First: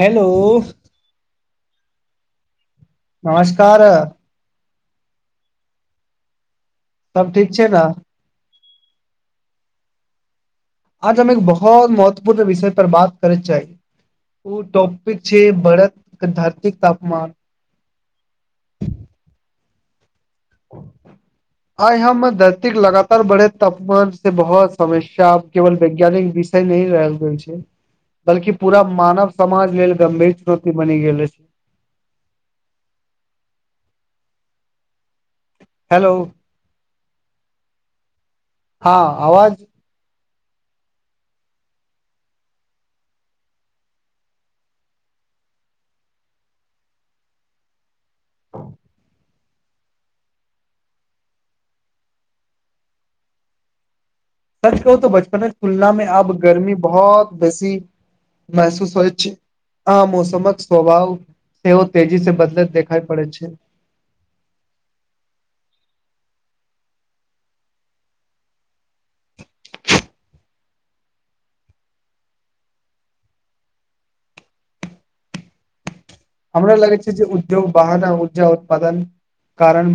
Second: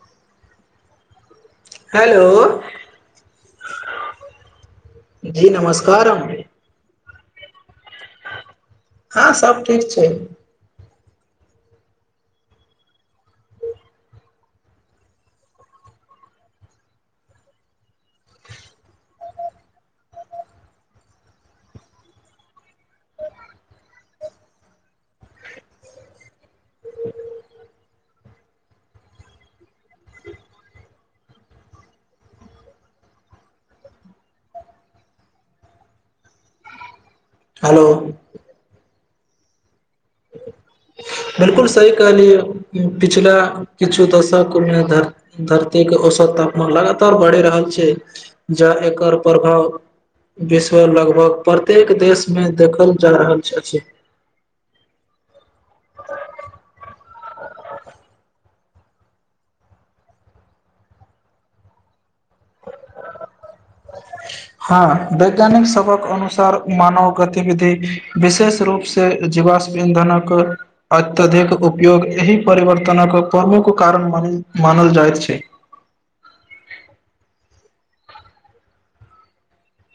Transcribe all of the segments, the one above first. Hello. Hello. नमस्कार! जी नमस्कार अी! सब ठीक छै ने? हँ सभ ठीक छै। आज हम एक बहुत महत्वपूर्ण विषय पर बात करय चाही, ओ टॉपिक छै, बड़द धरतिक तापमान। आ या मे धरतीक लगातार बढ़े तापमान से बहुत समस्या केवल वैज्ञानिक विषय नहिह रहल गेल छै, बल्कि पूरा मानव समाज लेल गं्भीर चुनौती बनि गेल छै। हेलो। हेलो। हँ आवाज बिलकुल सही कहलियै, पिछला किछु दशकमे धर धरतीके औसत तापमान लगातार बढ़ि रहल छै, ज एकर प्रभाव विश्व लगभग प्रत्येक देशमे देखल जा रहल अछि। सच कहू त बचपन तुलना मे अब गर्मी बहुत बेसी महसूस होइ, अमौसमक स्वभाव सेहोत। हँ, वैज्ञानिक सबक अनस अनुसार मानव गतिविधि विशेष रूप से, जीवाश इंधनक अत्यधिक उपयोग एहि परिवर्तनक प्रमुख कारण मान मानल जाइत छै। हमरा लगै छै, जे उद्योग वाहन ऊर्जा उत्पादन कारण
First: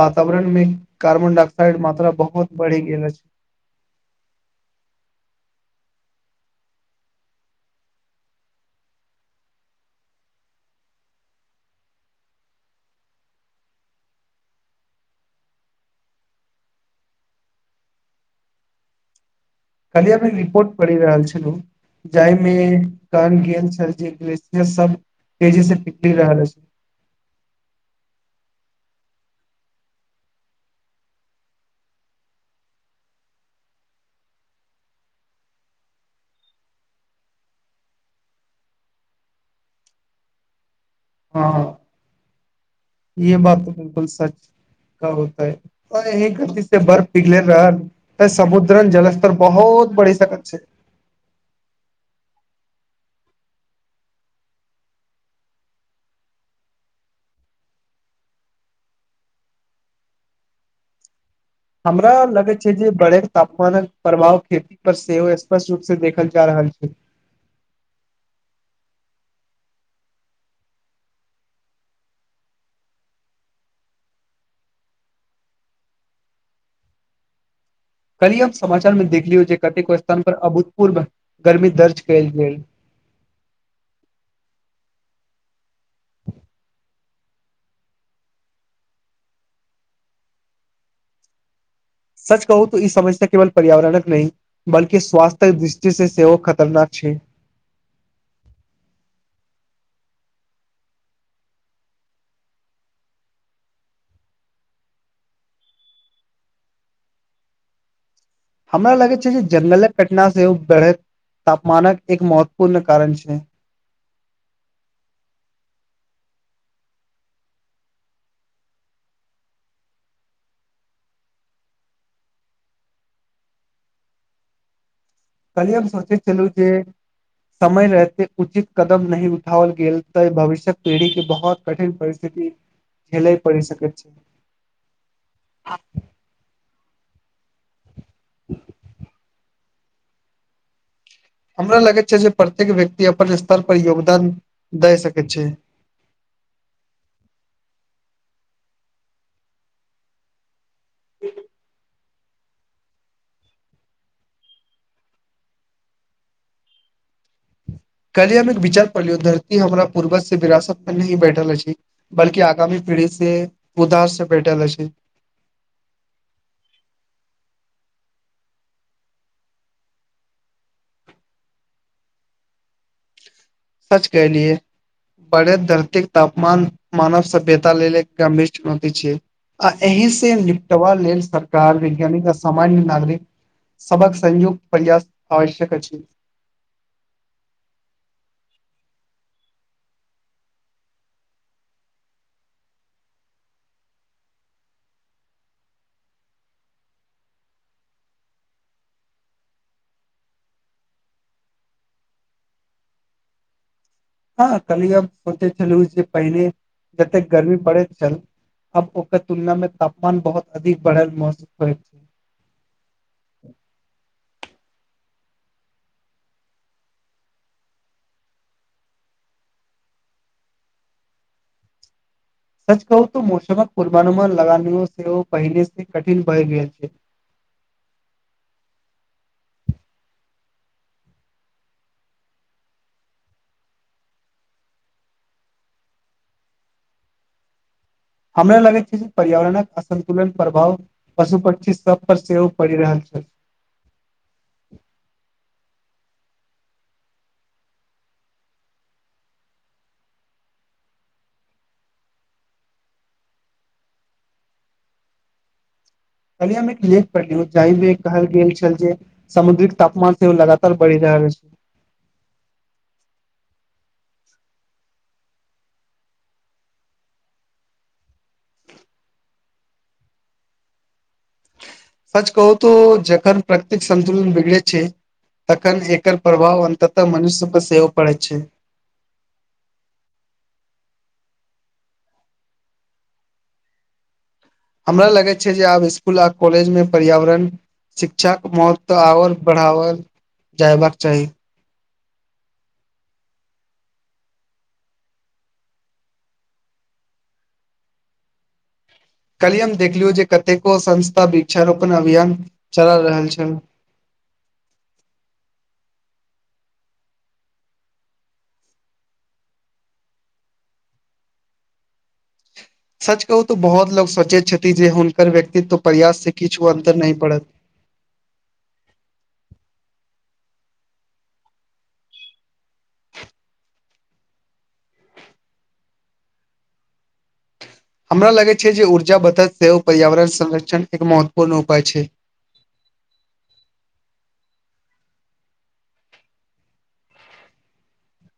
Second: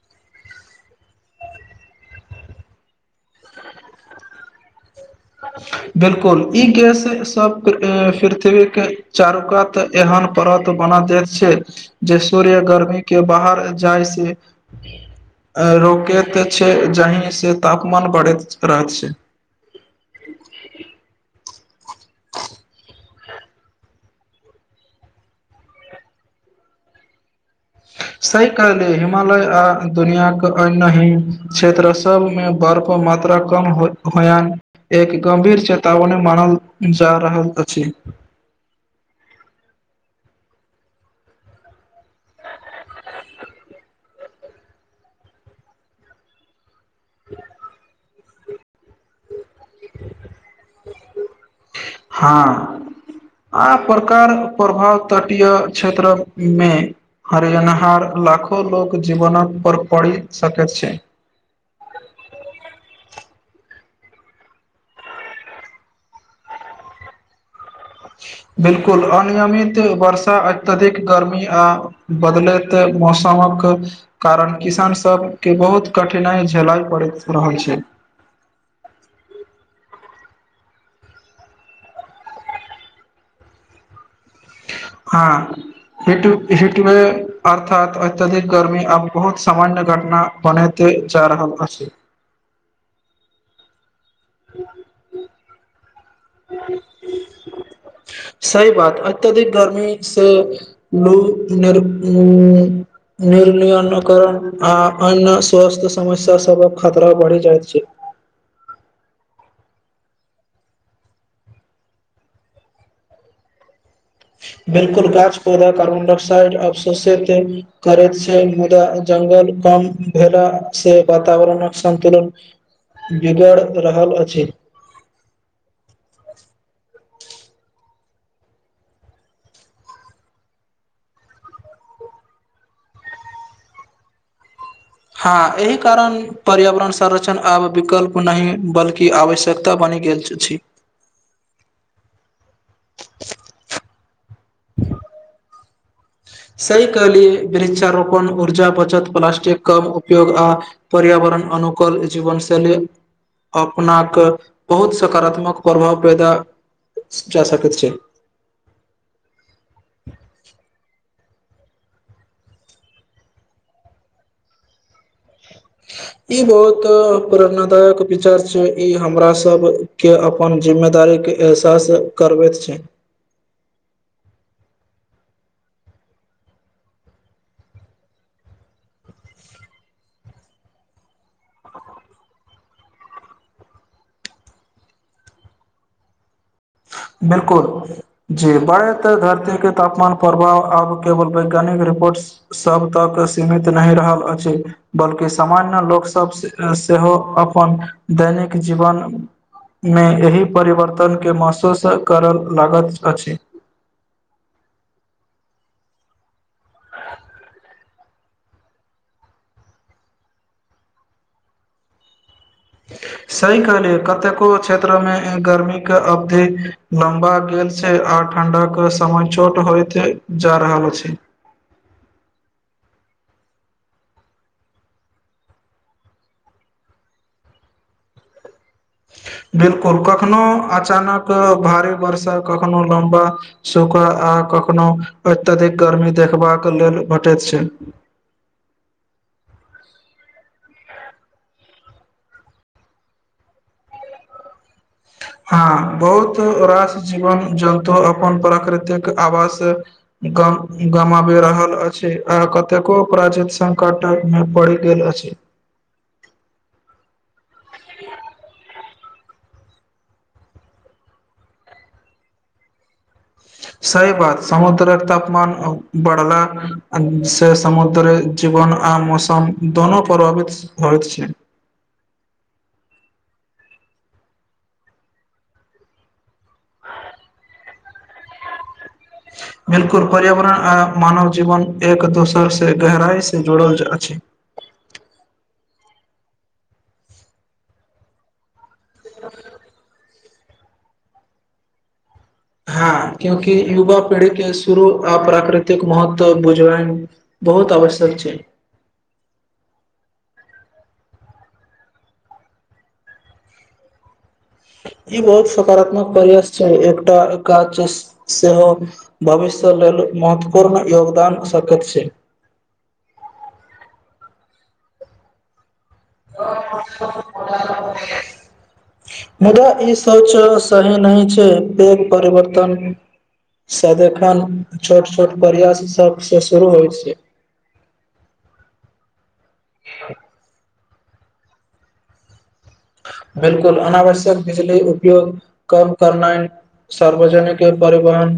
वातावरण मे कार्बन डाइऑक्साइड मात्रा बहुत बढ़ि गेल अछि। बिल्कुल, ई गैस सभ पृथ्वीक चारुकात एहन परत बना दैत छै, जे सूर्य गर्मीके बाहर जाइसँ रोकैत छै, जाहिसँ तापमान बढ़ैत रहैत छै। खाली अपने रिपोर्ट पढ़ि रहल छलू। जाहिमे कारण छल, जे्लिय सब तेजी से पगड़ि रहल छै। सहि काले, हिमालय आ दुनआाक अन्य ही क्षेत्र सभमे बर्फ मात्रा कम हो होयन, एक गम्भीर चेतावनी मानल जा रहल अछि। हँ, हँ। य बात बकुल सच का होता है। बर्फ पिघले रह। तऽ समुद्रन जलस्तर बहुत बड़ी सकत छै। हँ, आ प्रकार प्रभाव तटीय क्षेत्रमे हरिअणहारहार लाखो लोक जीवन पर पड़ सक छै। हमरा लगैत छै, जे बढ़ैत तापमानक प्रभाव खेती पर सेहो स्पष्ट रूपसँ देखल जा रहल छै। 'बिलकुल' अनियमित वर्षा अत्यधिक गर्मी आ बदलैत मौसमक कारण किसान सब के, बहुत कठिनाइ झेलइ पड़ैत रहल छै। कली हम समाचार मे देखलियौ जे, कतेको स्थान पर अभूतपूर्व गर्मी दर्ज कयल गेल। हँ। हेट हटमे। अर्थात अत्यधिक गर्मी आब बहुत सामान्य घटना बनते जा रहल अछि। सच कहू तू इ समझता केवल पर्यावरणक नहि बल्कि स्वास्थ्यक दृष्टि से सेहो खतरनाक छैय। सही बात अत्यधिक गर्मी से लू र्निर्नियनकरण आ अन्य स्वस्थ्य समस्या स खतरा बढ़ि जाइत छैय। हमरा लगै छैय जे जंगलक कटना से बढ़ैत तापमानक एक महत्वपूर्ण कारण छैय। बिलकुल गाछ पौधा कार्बन डाइऑक्साइड अवशोषित करैत छैय मुदा जंगल कम भेला से वातावरणक संन्तुलन बिगड़ रहल अछि। कलएम सोचे चलू छै। [unintelligible] समय रहहिते उचित कदम नहि उठाओल गेल तऽ, भविष्य्यक पीढ़ी के बहुत कठिन परिस्थिति झेलय पड़ि सकैत छै। संरचण आब विकल्प। ओनाहि बल्कि आवश्यक [unintelligible] हमरो लगैत छैय जे प्रत्येक व्यक्ति अपन स्तर पर योगदान दए सकैत छैय। सही कहलिए वृक्षारोपण ऊर्जा बचत प्लास्टिक कम उपयोग आ। पर्यावरण अनुकूल। जीवन शैली अपना के बहुत सकारात्मक प्रभाव पैदा जा सकैत छैय। कली हम एक विचार पढ़लियौ धरती हमरा पूर्वज से विरासत मे नहि भेट। तऽल छी बल्कि आगामी पीढ़ी से उदार से बैठल अछि। ई बहुत प्रेरणादायक विचार छैय इ हमरा सभके अपन जिम्मेदारीके एहसास करबैत छैय। सच कहलिए बढ़ैत धरतीक तापमान मानव सभ्यता लेल एक गंभीर चुनौती छिये आ एहि से निपटबा लेल सरकार वैज्ञानिक आ सामान्य नागरिक सबक संयुक्त प्रयास आवश्यक अछि। बिलकुल जी बढ़ैत धरतीके तापमान प्रभाव आब केवल वैज्ञानिक रिपोर्ट सभ तक सीमित नहि रहल अछि बल्कि सामान्य लोकसभ सेहो अपन दैनिक जीवनमे एहि परिवर्तनके मसू। तऽ सब कारल लागत अछि। हँ कनिय अब सोचे छलहु जे पहिने जते गर्मी बढ़ैत छल आब ओकर तुलना मे तापमान बहुत अधिक बढ़ल महसूस होइत। सही कहलियै कतेक कुरुक्षेत्र मे आयब क गर्मीके अवधि लम्बा गेल छैय आओर ठण्डाक समय चोट होइत जा रहल अछि। सच कहू त मौसमक पूर्वानुमान लगान सेव पहिने से कठिन भय गेल छैय। बिलकुल कखनो अचानक भारी वर्षा कखनो लम्बा सूखा आ कखनो अत्यधिक गर्मी देखबाक लेल भेटैत छैय। हमरा लगैत छैय जे पर्यावरणक असन्तुलन प्रभाव पशु पक्षी सब पर सेहो पड़ि रहल छैय। हँ बहुत रास जीवन जन्तु अपन प्रकृतिक आवास ग गमावे रहल अछि आ कतेको अपराजित संकटमे पड़ि गेल अछि। कहली मे एक लेख पढ़लियो जाहिमे कहल गेल छल जे। समुद्रिक तापमान सेहो लगातार बढ़ि रहल छैय। सही बात समुद्रक तापमान बढ़ला से समुद्र जीवन आ मौसम दोनो प्रभावित होइत छैय। सच कहू त जखन प्रकृतिक संन्तुलन बिगड़े छैय तखन एकर प्रभाव अन्ततः मनुष्य पर सेहोव पड़ै छैय। बिलकुल पर्यावरण आ मानव जीवन एक दोसर से गहराई से जुड़ल अछि। हमरा लगैत छैय जे आब स्कुल आ कॉलेजमे पर्यावरण शिक्षाक महत्व। तऽ आओर बढ़ावल। जयबाकबाक चाही। हँ क्यूंकि युवा पीढ़ी के शुरू आ प्राकृतिक महत्व बुझबइ बहुत आवश्यक छैय। काल्हि हम देखलियौ जे कतेको संस्था वृक्षारोपण अभियान चला रहल छैय। ई बहुत सकारात्मक प्रयास छै एकटाच सेहो भविष्य लेल महत्वपूर्ण योगदान सकैत छैय। सच कहूो त बहुत लोग सोचे छथि जे हुनकर व्यक्तित्व। प्रयास से किछु अन्तर नहि पड़त [unintelligible] मुदा ईस। सोच सही नहि छैय पैघ परिवर्तनसँ देखन छोट छोट प्रयास सभसँ शुरू होइ छैय। हमरा लगै छै जे ऊर्जा बत सेहो पर्यावरण संरक्षण एक महत्वपूर्ण उपाय छै। बिलकुल, अनावश्यक बिजली उपयोग कम करनाय सार्वजनिक परिवहन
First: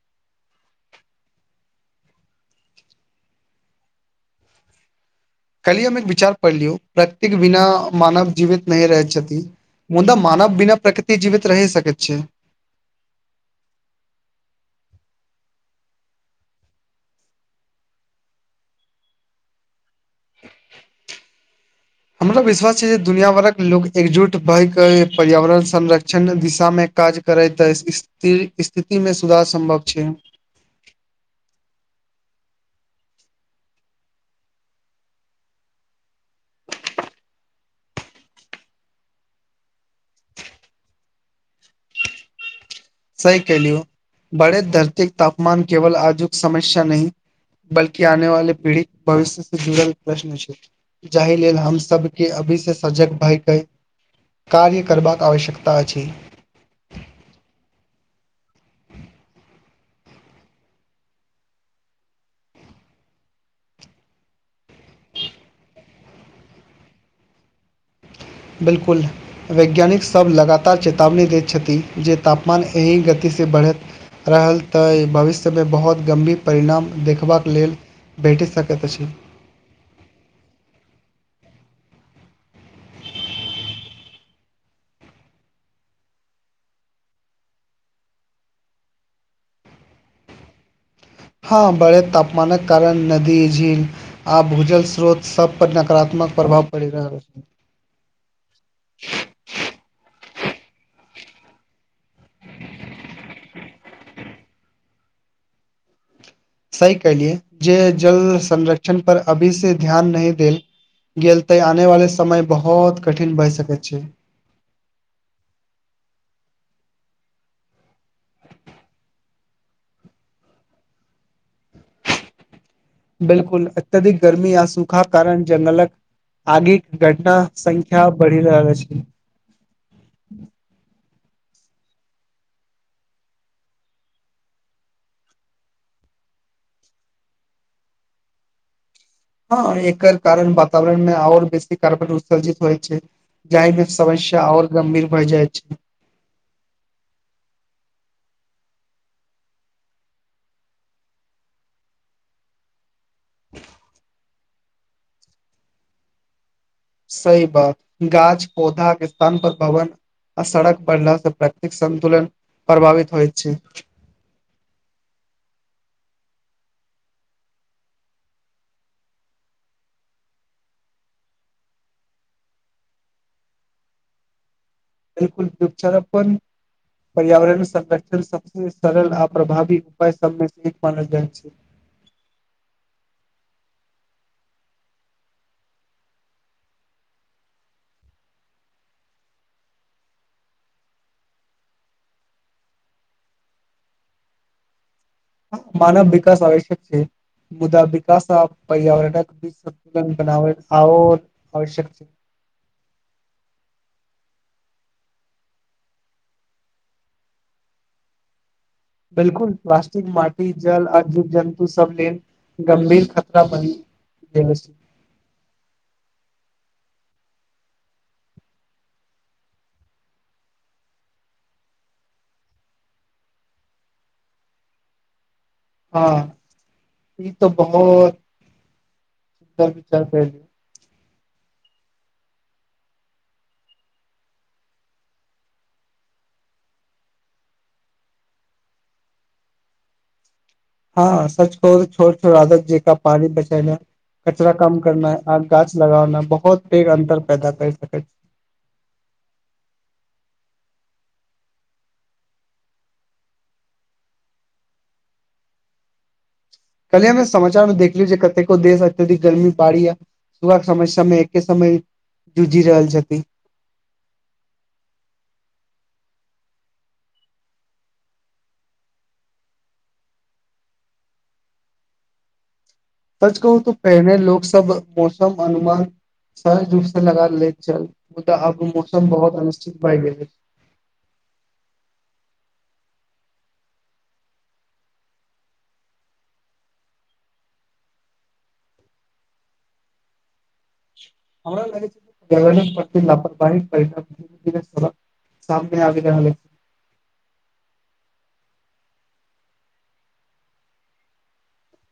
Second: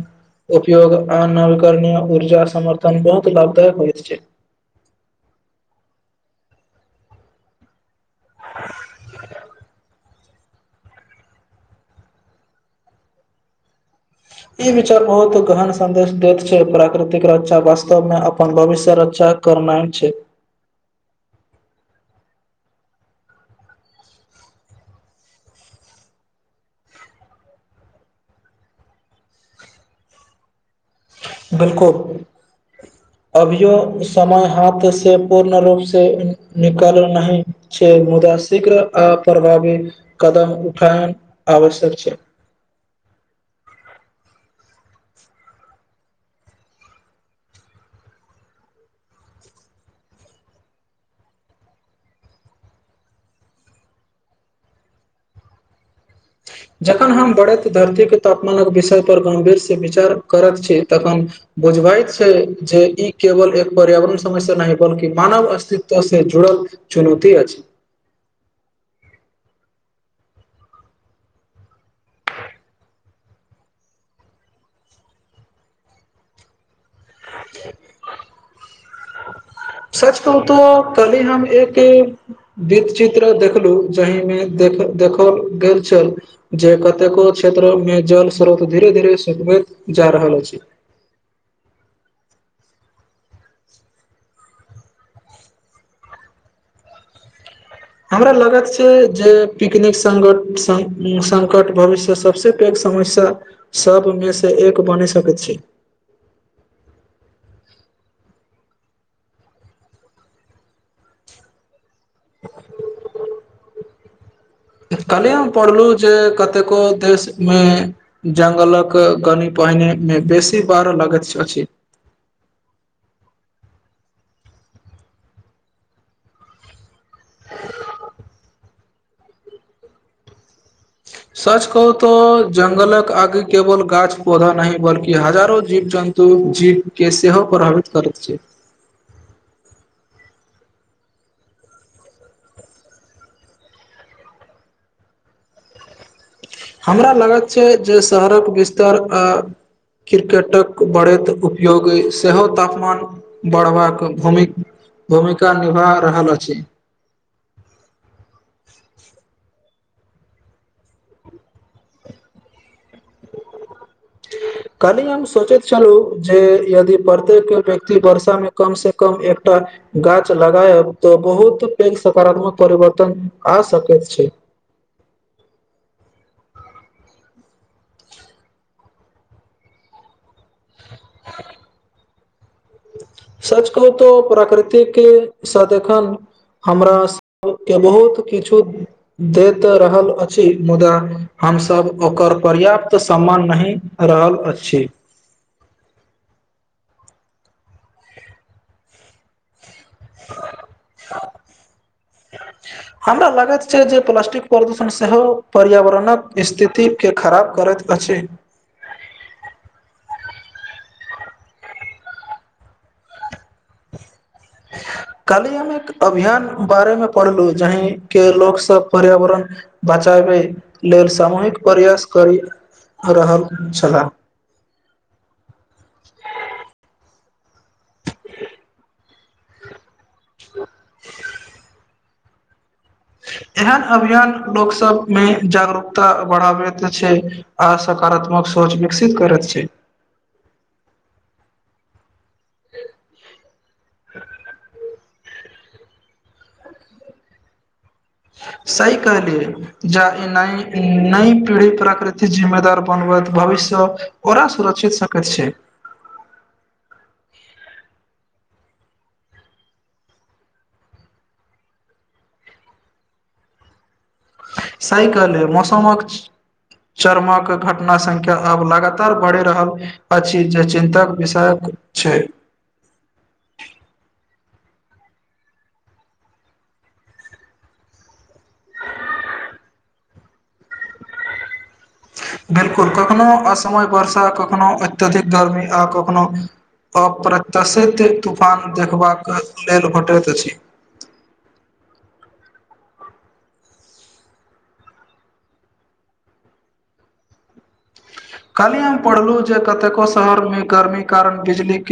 उपयोग आ नविकरणीय ऊर्जा समर्थन बहुत लाभदायक होइत छै। कली अम एक विचार पढ़लियौ प्रत्येक बिना मानव जीवित नहिं रहै छथि मुद मानव बिना प्रकृति जीवित रहि सके छैय। ई विचार बहुत गहन संदेश देैत छैय, प्राकृतिक रक्षा वास्तव मे अपन भविष्य रक्षा करनाइ छैय। हमरा विश्वास छैय जे दुआियाभरक लोको एकजुट भएके पर्यावरण संरक्षण दिशामे काज करै तऽ स्थिति स्थितिमे सुधार सम्भव छैय। बिलकुल अभियो समय हाथ से पूर्ण रूप से निकल नहि छैय मुदा शीघ्र आ प्रभावी कदम उठायन आवश्यक छैय। सही कलियौ बड़े धरते तापमान केवल आजुक समस्या नहि बल्कि आने वाले पीढ़ी भविष्य से जुड़ल प्रश्न छैय, जाहि लेल हम सबके अभी से सजग भय के कार्य करबाक आवश्यकता अछि। जखन हम बरैत धरती क तापमानक विषय पर गम्भीर से विचार करत छी तखन बुझबाइत छै जे ई केवल एक पर्यावरण समस्या नाहि बल्कि मानव अस्तित्व से जुड़ल चुनौती अछि। बिल्कुल, वैज्ञानिक सब लगातार चेतावनी दैत छथि जे तापमान एहि गति से बढ़ैत रहल तऽ ई भविष्य में बहुत गम्भीर परिणाम देख सच कहू तो कलि हम एक वृत चित्र देखलू जहि मे देख देखल गेल छल जे कतेको क्षेत्र मे जल स्रोत धीरे धीरे सुकबैत जा रहल अछि। हँ, बढैत तापमानक कारण नदी, झील आ भूजल स्रोत सब पर नकरात्मक प्रभाव परि रहल हमरा लगैत से-जे पिकनिक संग सं- सङ्कट भविष्य सबसे पैघ समस्या सपमें से एक बनि सकैत छै। सही केअलियै जे जल संरक्षण पर अभी से ध्यान नहि देल गेल तै आने वाले स समय बहोत कठिन भए सक अछि। कलियै हम पढ़लौं जे कतेको देशमे जङ्गलक कनी पहिने में बेसी बाढ़ लगैत छ-अछि। बिलकुल, अत्यधिक गर्मी आ सूखा कारण जंगलक आगिक घटना संख्या बढ़ि रहल अछि। सच कहू तऽ जङ्गलक आगि केवल गाछ, पौधा नहि बल्कि हजारों जीव जन्तु जीवके सेहो प्रभावित करैत छै। ह, एकर कारण वातावरण मे आओर बेसी कारबन उत्सर्जित होइ छै जाहिमे समश्या आओर गंभीर भए जाइत छै। हमरा लागैत छै जे शहरक विस्तर आ क्रिकेटक बढ़ैत उपयोग अइ सेहो तापमान बढ़वाक भूमिक भूमिका निभा रहल अछि। सही बात, गाछ-पौधाक स्थान पर भवन आ सड़क बढ़ला स प्राकृतिक-सन्तुलन प्रभावित होइत छै। चलू जे यदि पर्त्येक व्यक्ति वर्षा मे कम-से-कम एकटा गाछ लगायब तऽ बहुत पैघ सकारात्मक परिवर्तन आ सकैत छै। - वृक्षारपन पर्यावरण संरक्षण सबसे सरल आ प्रभावी उपाय सबमें स इक पार्ल- जाइ छै। सच कहू तऽ प्रकृतिके साथ एखन हमरा सबके बहुत किछु दैत रहल अछि मुदा हम सब ओकर पर्याप्त सम्मान नहि रहल अछि। मानव विकास आवश्यक छै, मुदा विकास आब पर्यावरणक हिस् न बनाव आव आवश्यक छै। हमरा लागैत छै जे प्लास्टिक प्रदूषण सेहो पर्यावरणक स्थिति के खराब करैत अछि। बिलकुल, प्लास्टिक माटी, जल आ जीव-जन्तु सब लेल गम्भीर खतरा बनी गेल अछि कालि हम एक अभियान बारेमे पढ़लू जहिं के लोक सब पर्यावरण बचाबै लेल सामूहिक प्रयास करि रहल छलाह। हँ, ई त बहोत दर चलतै। [inaudible] एहन अभियान लोकसभमे जागरूकता बढ़ाबैत छै, आ सकारात्मक सोच विकसित करैत छै। हँ सच खो छोट त ज का पानी बचाना कचरा काम करना है। आ गाछ लगाना बहुत पेघ अंतर पैदा करि सकैत सही कहलिए, जा ई नई पीढ़ी प्राकृति जिम्मेदार बनबैत भविष्य ओरा सुरक्षित सकैत छै। कलि अमे समाचार मे देखलि जे कतेको देश अत्यधिक गर्मी पारैये -क समय- समय एके समय जूझि रहल छथि। साहीकले, मौसमक चरमक घटना सङ्ख्या आब लगातार बढ़ि रहल अछि, जे चिन्तक विषय छै। सच कहू तऽ, पहिने लोको सब मौसम अनुमान सहज रूप से लगा लैत छलल, मुदा अब मौसम बहुत अनिश्चित भए गेलै। 'बिलकुल' कखनो असमय वर्षा कखनो अत्यधिक गर्मी आ, कखनो अप्रत्यशित तूफान देखबाक लेल भेटैत अछि। हमरा लाहड़क सामने आगे। कल्हि हम पढ़लहुँ जे, कतेको शहरमे गर्मीक कारण बिजली